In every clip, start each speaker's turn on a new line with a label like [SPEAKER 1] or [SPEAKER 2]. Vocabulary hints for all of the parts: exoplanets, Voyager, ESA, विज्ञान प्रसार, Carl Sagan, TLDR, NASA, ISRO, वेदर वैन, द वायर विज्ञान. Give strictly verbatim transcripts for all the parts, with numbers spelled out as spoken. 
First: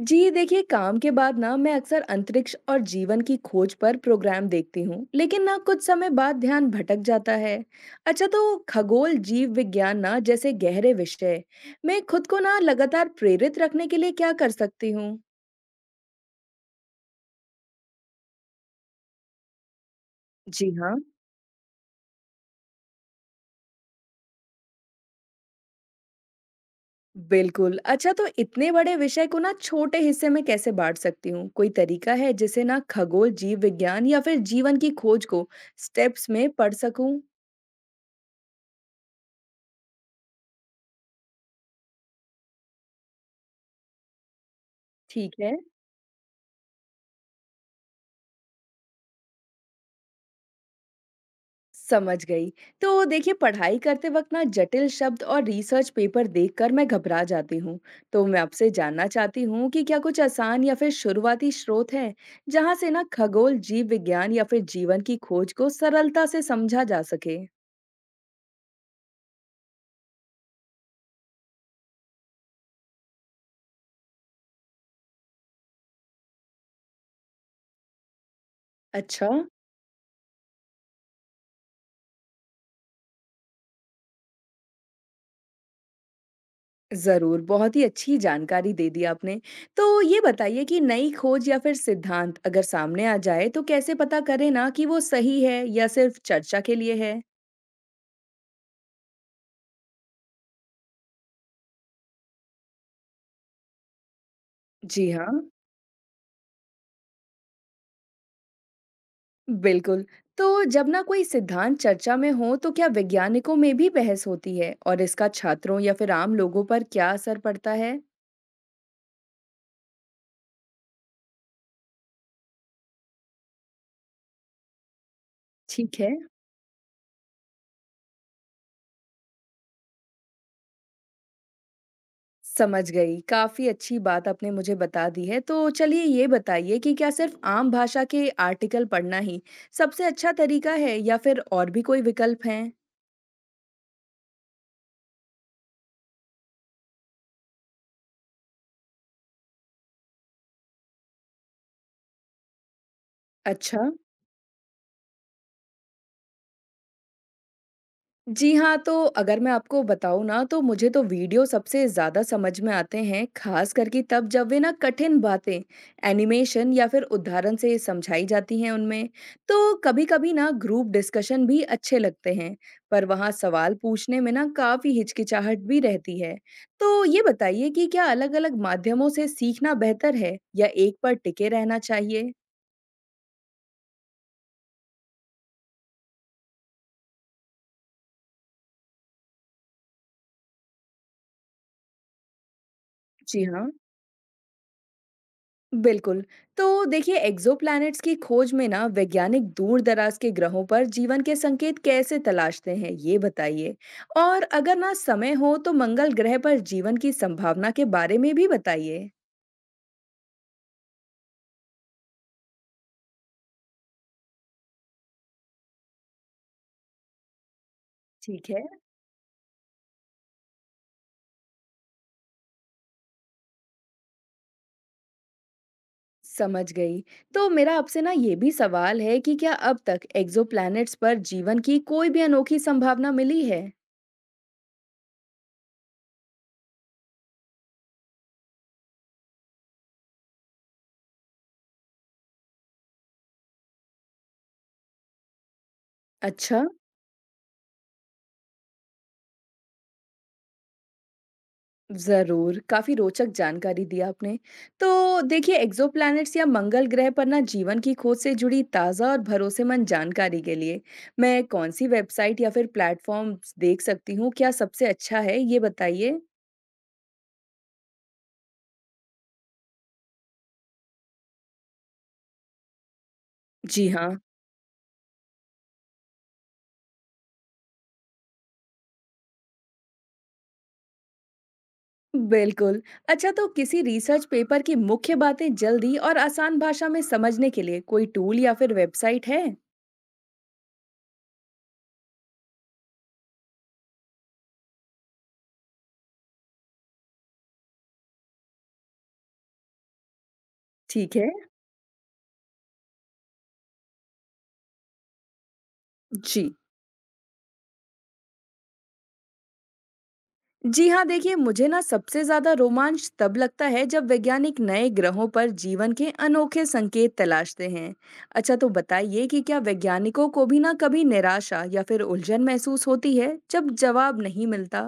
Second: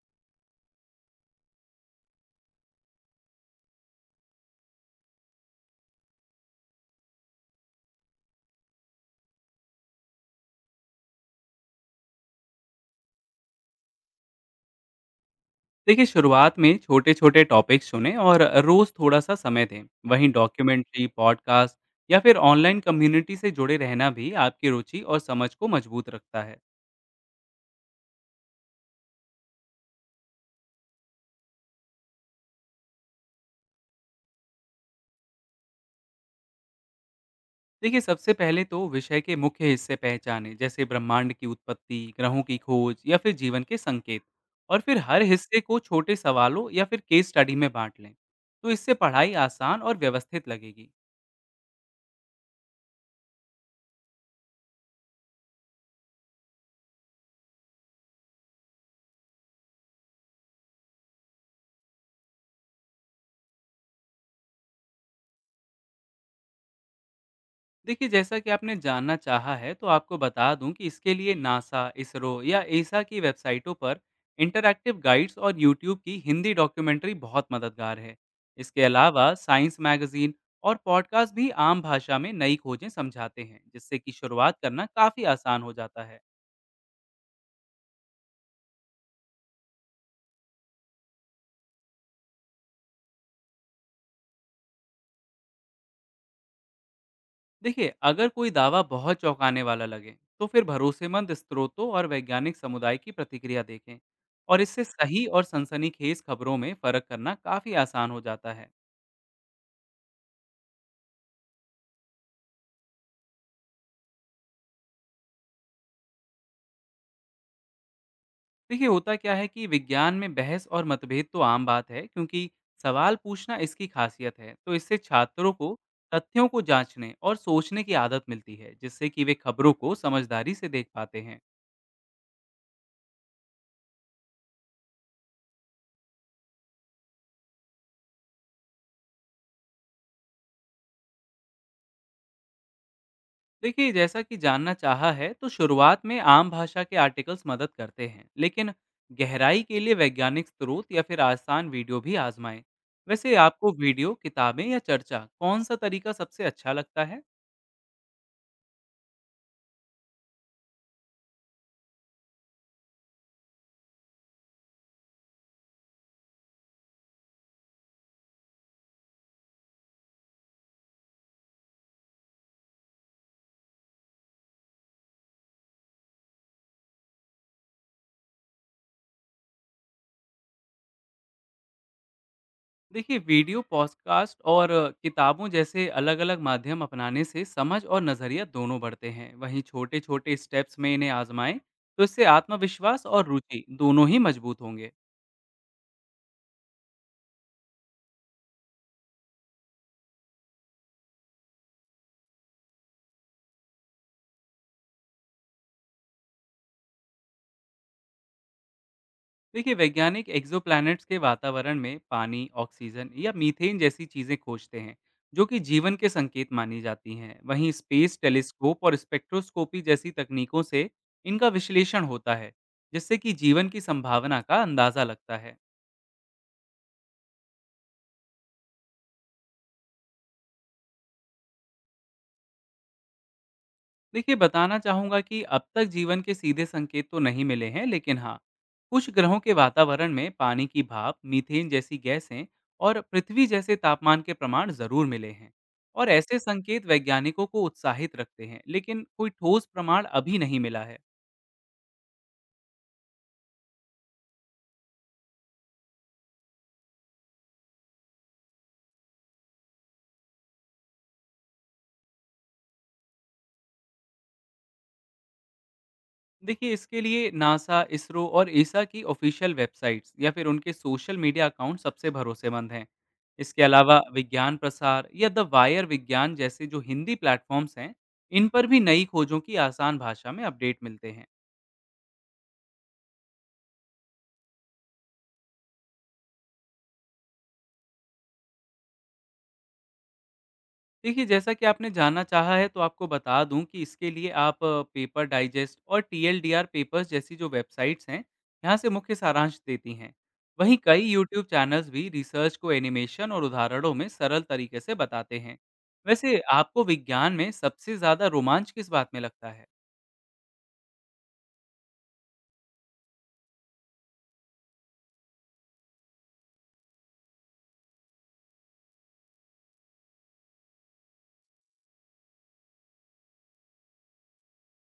[SPEAKER 1] जी देखिए, काम के बाद ना मैं अक्सर अंतरिक्ष और जीवन की खोज पर प्रोग्राम देखती हूँ, लेकिन ना कुछ समय बाद ध्यान भटक जाता है। अच्छा, तो खगोल जीव विज्ञान ना जैसे गहरे विषय मैं खुद को ना लगातार प्रेरित रखने के लिए क्या कर सकती हूँ?
[SPEAKER 2] देखिए, शुरुआत में छोटे छोटे टॉपिक्स चुनें और रोज थोड़ा सा समय दें। वहीं
[SPEAKER 1] जी हाँ।
[SPEAKER 2] डॉक्यूमेंट्री, पॉडकास्ट या फिर ऑनलाइन कम्युनिटी से जुड़े रहना भी आपकी रुचि और समझ को मजबूत रखता है।
[SPEAKER 1] बिल्कुल। अच्छा, तो इतने बड़े विषय को ना छोटे हिस्से में कैसे बांट सकती हूँ? कोई तरीका है जिससे ना खगोल जीव विज्ञान या फिर जीवन की खोज को स्टेप्स में पढ़ सकूं?
[SPEAKER 2] देखिए, सबसे पहले तो विषय के मुख्य हिस्से पहचानें, जैसे ब्रह्मांड की उत्पत्ति, ग्रहों की खोज या फिर जीवन के संकेत, और फिर हर
[SPEAKER 1] ठीक है।
[SPEAKER 2] हिस्से को छोटे सवालों या फिर केस स्टडी में बांट लें। तो इससे पढ़ाई आसान और व्यवस्थित लगेगी।
[SPEAKER 1] समझ गई। तो देखिए, पढ़ाई करते वक़्त ना जटिल शब्द और रिसर्च पेपर देखकर मैं घबरा जाती हूँ। तो मैं आपसे जानना चाहती हूँ कि क्या कुछ आसान या फिर शुरुआती स्रोत हैं, जहाँ से ना खगोल, जीव विज्ञान या फिर जीवन की खोज को सरलता से समझा जा सके?
[SPEAKER 2] देखिए, जैसा कि आपने जानना चाहा है तो आपको बता दूं कि इसके लिए नासा, इसरो या एसा की वेबसाइटों पर इंटरैक्टिव गाइड्स और यूट्यूब की हिंदी डॉक्यूमेंट्री बहुत मददगार है। इसके
[SPEAKER 1] अच्छा,
[SPEAKER 2] अलावा साइंस मैगजीन और पॉडकास्ट भी आम भाषा में नई खोजें समझाते हैं, जिससे कि शुरुआत करना काफ़ी आसान हो जाता है।
[SPEAKER 1] ज़रूर। बहुत ही अच्छी जानकारी दे दी आपने। तो ये बताइए कि नई खोज या फिर सिद्धांत अगर सामने आ जाए तो कैसे पता करें ना कि वो सही है या सिर्फ़ चर्चा के लिए है?
[SPEAKER 2] देखिए, अगर कोई दावा बहुत चौंकाने वाला लगे तो फिर भरोसेमंद स्रोतों और वैज्ञानिक समुदाय की प्रतिक्रिया देखें, और इससे
[SPEAKER 1] जी
[SPEAKER 2] सही और
[SPEAKER 1] हाँ।
[SPEAKER 2] सनसनीखेज खबरों में फ़र्क करना काफ़ी आसान हो जाता है।
[SPEAKER 1] बिल्कुल। तो जब ना कोई सिद्धांत चर्चा में हो तो क्या वैज्ञानिकों में भी बहस होती है, और इसका छात्रों या फिर आम लोगों पर क्या असर पड़ता है?
[SPEAKER 2] देखिए, होता क्या है कि विज्ञान में बहस और मतभेद तो आम बात है, क्योंकि सवाल पूछना इसकी खासियत है। तो इससे छात्रों को
[SPEAKER 1] ठीक है,
[SPEAKER 2] तथ्यों को जांचने और सोचने की आदत मिलती है, जिससे कि वे खबरों को समझदारी से देख पाते हैं।
[SPEAKER 1] समझ गई। काफी अच्छी बात आपने मुझे बता दी है। तो चलिए, ये बताइए कि क्या सिर्फ आम भाषा के आर्टिकल पढ़ना ही सबसे अच्छा तरीका है, या फिर और भी कोई विकल्प हैं?
[SPEAKER 2] देखिए, जैसा कि जानना चाहा है तो शुरुआत में आम भाषा के आर्टिकल्स मदद करते हैं, लेकिन गहराई के लिए वैज्ञानिक स्रोत या फिर आसान वीडियो भी आजमाएं। वैसे आपको
[SPEAKER 1] अच्छा।
[SPEAKER 2] वीडियो, किताबें या चर्चा, कौन सा तरीका सबसे अच्छा लगता है?
[SPEAKER 1] जी हाँ, तो अगर मैं आपको बताऊँ ना, तो मुझे तो वीडियो सबसे ज़्यादा समझ में आते हैं, ख़ास करके तब जब वे ना कठिन बातें एनिमेशन या फिर उदाहरण से समझाई जाती हैं उनमें। तो कभी-कभी ना ग्रुप डिस्कशन भी अच्छे लगते हैं, पर वहाँ सवाल पूछने में ना काफ़ी हिचकिचाहट भी रहती है। तो ये बताइए कि क्या अलग-अलग माध्यमों से सीखना बेहतर है, या एक पर टिके रहना चाहिए?
[SPEAKER 2] देखिए, वीडियो, पॉडकास्ट और अ, किताबों जैसे अलग अलग माध्यम अपनाने से समझ और नज़रिया दोनों बढ़ते हैं। वहीं छोटे छोटे स्टेप्स में इन्हें आजमाएं। तो इससे आत्मविश्वास और
[SPEAKER 1] जी
[SPEAKER 2] रुचि
[SPEAKER 1] हाँ।
[SPEAKER 2] दोनों ही मजबूत होंगे।
[SPEAKER 1] बिल्कुल। तो देखिए, एक्सोप्लैनेट्स की खोज में ना वैज्ञानिक दूर दराज के ग्रहों पर जीवन के संकेत कैसे तलाशते हैं, ये बताइए। और अगर ना समय हो तो मंगल ग्रह पर जीवन की संभावना के बारे में भी बताइए।
[SPEAKER 2] देखिए, वैज्ञानिक एक्सोप्लैनेट्स के वातावरण में पानी, ऑक्सीजन या मीथेन जैसी चीज़ें खोजते हैं, जो कि जीवन के संकेत मानी जाती हैं। वहीं स्पेस
[SPEAKER 1] ठीक है।
[SPEAKER 2] टेलीस्कोप और स्पेक्ट्रोस्कोपी जैसी तकनीकों से इनका विश्लेषण होता है, जिससे कि जीवन की संभावना का अंदाज़ा लगता है।
[SPEAKER 1] समझ गई। तो मेरा आपसे ना ये भी सवाल है कि क्या अब तक एक्सोप्लैनेट्स पर जीवन की कोई भी अनोखी संभावना मिली है?
[SPEAKER 2] देखिए, बताना चाहूँगा कि अब तक जीवन के सीधे संकेत तो नहीं मिले हैं, लेकिन हाँ, कुछ ग्रहों के वातावरण में पानी की भाप, मीथेन जैसी गैसें और पृथ्वी जैसे तापमान के प्रमाण जरूर मिले हैं। और ऐसे
[SPEAKER 1] अच्छा।
[SPEAKER 2] संकेत वैज्ञानिकों को उत्साहित रखते हैं, लेकिन कोई ठोस प्रमाण अभी नहीं मिला है।
[SPEAKER 1] ज़रूर, काफ़ी रोचक जानकारी दी आपने। तो देखिए, एक्सोप्लैनेट्स या मंगल ग्रह पर ना जीवन की खोज से जुड़ी ताज़ा और भरोसेमंद जानकारी के लिए मैं कौन-सी वेबसाइट या फिर प्लेटफ़ॉर्म्स देख सकती हूँ? क्या सबसे अच्छा है, ये बताइए?
[SPEAKER 2] देखिए, इसके लिए नासा, इसरो और ईसा की ऑफ़िशियल वेबसाइट्स या फिर उनके सोशल मीडिया अकाउंट सबसे भरोसेमंद हैं। इसके
[SPEAKER 1] जी
[SPEAKER 2] अलावा
[SPEAKER 1] हाँ।
[SPEAKER 2] विज्ञान प्रसार या द वायर विज्ञान जैसे जो हिंदी प्लेटफ़ॉर्म्स हैं, इन पर भी नई खोजों की आसान भाषा में अपडेट मिलते हैं।
[SPEAKER 1] बिल्कुल। अच्छा, तो किसी रिसर्च पेपर की मुख्य बातें जल्दी और आसान भाषा में समझने के लिए कोई टूल या फिर वेबसाइट है?
[SPEAKER 2] देखिए, जैसा कि आपने जानना चाहा है तो आपको बता दूँ कि इसके लिए आप अ, पेपर डाइजेस्ट और T L D R papers जैसी जो वेबसाइट्स हैं, यहाँ से मुख्य सारांश देती हैं। वहीं कई
[SPEAKER 1] ठीक है।
[SPEAKER 2] यूट्यूब चैनल्स भी रिसर्च को एनिमेशन और उदाहरणों में सरल तरीके से बताते हैं। वैसे
[SPEAKER 1] जी।
[SPEAKER 2] आपको विज्ञान में सबसे ज़्यादा रोमांच किस बात में लगता है?
[SPEAKER 1] जी हाँ, देखिए, मुझे ना सबसे ज्यादा रोमांच तब लगता है जब वैज्ञानिक नए ग्रहों पर जीवन के अनोखे संकेत तलाशते हैं। अच्छा, तो बताइए कि क्या वैज्ञानिकों को भी ना कभी निराशा या फिर उलझन महसूस होती है जब जवाब नहीं मिलता?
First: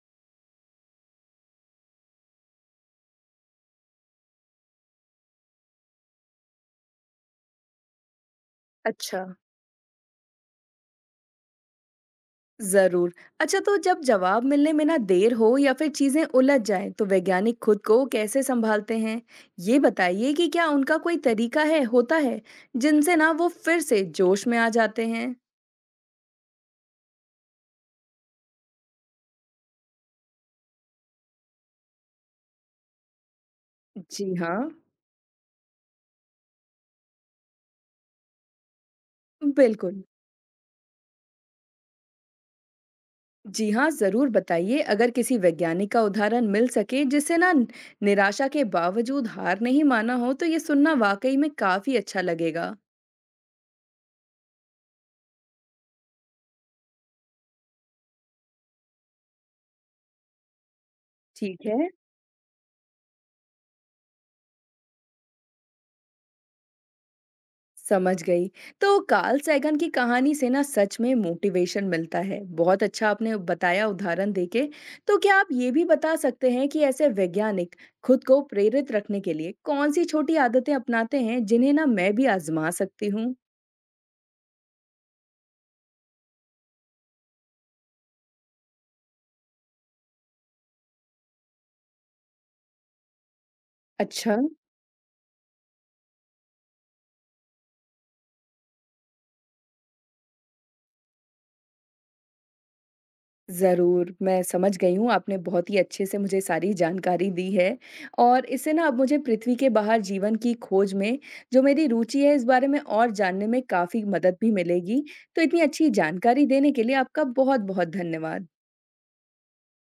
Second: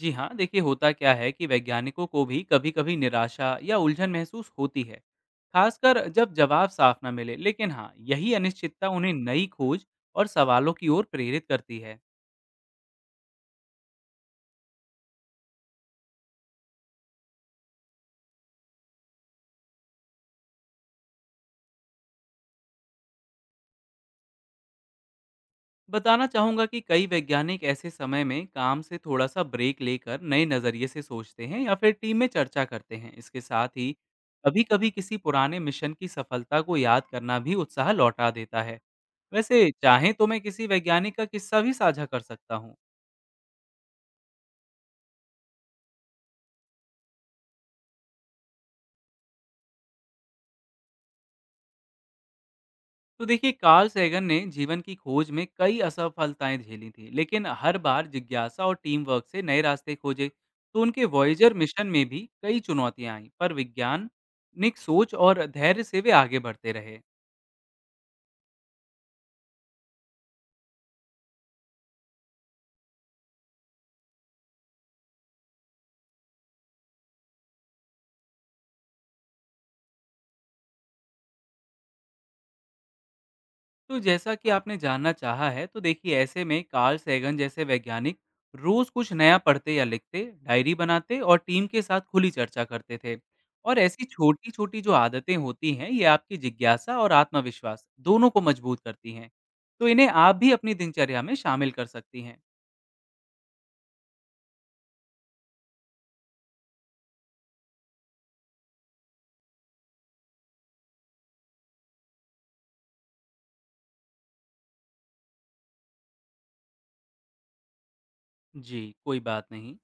[SPEAKER 2] जी हाँ, देखिए, होता क्या है कि वैज्ञानिकों को भी कभी कभी निराशा या उलझन महसूस होती है, खासकर जब जवाब साफ ना मिले। लेकिन हाँ, यही अनिश्चितता उन्हें
[SPEAKER 1] अच्छा।
[SPEAKER 2] नई खोज और सवालों की ओर प्रेरित करती है।
[SPEAKER 1] जरूर। अच्छा, तो जब जवाब मिलने में ना देर हो या फिर चीजें उलझ जाएं तो वैज्ञानिक खुद को कैसे संभालते हैं, ये बताइए। कि क्या उनका कोई तरीका है होता है जिनसे ना वो फिर से जोश में आ जाते हैं?
[SPEAKER 2] बताना चाहूँगा कि कई वैज्ञानिक ऐसे समय में काम से थोड़ा सा ब्रेक लेकर नए नज़रिए से सोचते हैं या फिर टीम में चर्चा करते हैं। इसके साथ ही
[SPEAKER 1] जी हाँ।
[SPEAKER 2] कभी कभी किसी पुराने मिशन की सफलता को याद करना भी उत्साह लौटा देता है। वैसे
[SPEAKER 1] बिल्कुल।
[SPEAKER 2] चाहें तो मैं किसी वैज्ञानिक का किस्सा भी साझा कर सकता हूँ।
[SPEAKER 1] जी हाँ, ज़रूर बताइए, अगर किसी वैज्ञानिक का उदाहरण मिल सके जिससे ना न- निराशा के बावजूद हार नहीं माना हो, तो ये सुनना वाक़ई में काफ़ी अच्छा लगेगा।
[SPEAKER 2] तो देखिए, कार्ल सैगन ने जीवन की खोज में कई असफलताएं झेली थी, लेकिन हर बार जिज्ञासा और टीम वर्क से नए रास्ते खोजे। तो उनके वॉयजर
[SPEAKER 1] ठीक
[SPEAKER 2] मिशन
[SPEAKER 1] है,
[SPEAKER 2] में भी कई चुनौतियां आईं, पर वैज्ञानिक सोच और धैर्य से वे आगे बढ़ते रहे।
[SPEAKER 1] समझ गई। तो कार्ल सैगन की कहानी से ना सच में मोटिवेशन मिलता है। बहुत अच्छा आपने बताया उदाहरण देके। तो क्या आप ये भी बता सकते हैं कि ऐसे वैज्ञानिक खुद को प्रेरित रखने के लिए कौन-सी छोटी आदतें अपनाते हैं जिन्हें ना मैं भी आज़मा सकती हूँ?
[SPEAKER 2] तो जैसा कि आपने जानना चाहा है तो देखिए, ऐसे में कार्ल सैगन जैसे वैज्ञानिक रोज कुछ नया पढ़ते या लिखते, डायरी बनाते और टीम के साथ खुली चर्चा करते थे। और ऐसी
[SPEAKER 1] अच्छा।
[SPEAKER 2] छोटी छोटी जो आदतें होती हैं, ये आपकी जिज्ञासा और आत्मविश्वास दोनों को मजबूत करती हैं। तो इन्हें आप भी अपनी दिनचर्या में शामिल कर सकती हैं।
[SPEAKER 1] ज़रूर, मैं समझ गई हूँ, आपने बहुत ही अच्छे से मुझे सारी जानकारी दी है, और इससे ना अब मुझे पृथ्वी के बाहर जीवन की खोज में, जो मेरी रुचि है, इस बारे में और जानने में काफ़ी मदद भी मिलेगी। तो इतनी अच्छी जानकारी देने के लिए आपका बहुत-बहुत धन्यवाद।
[SPEAKER 2] जी, कोई बात नहीं।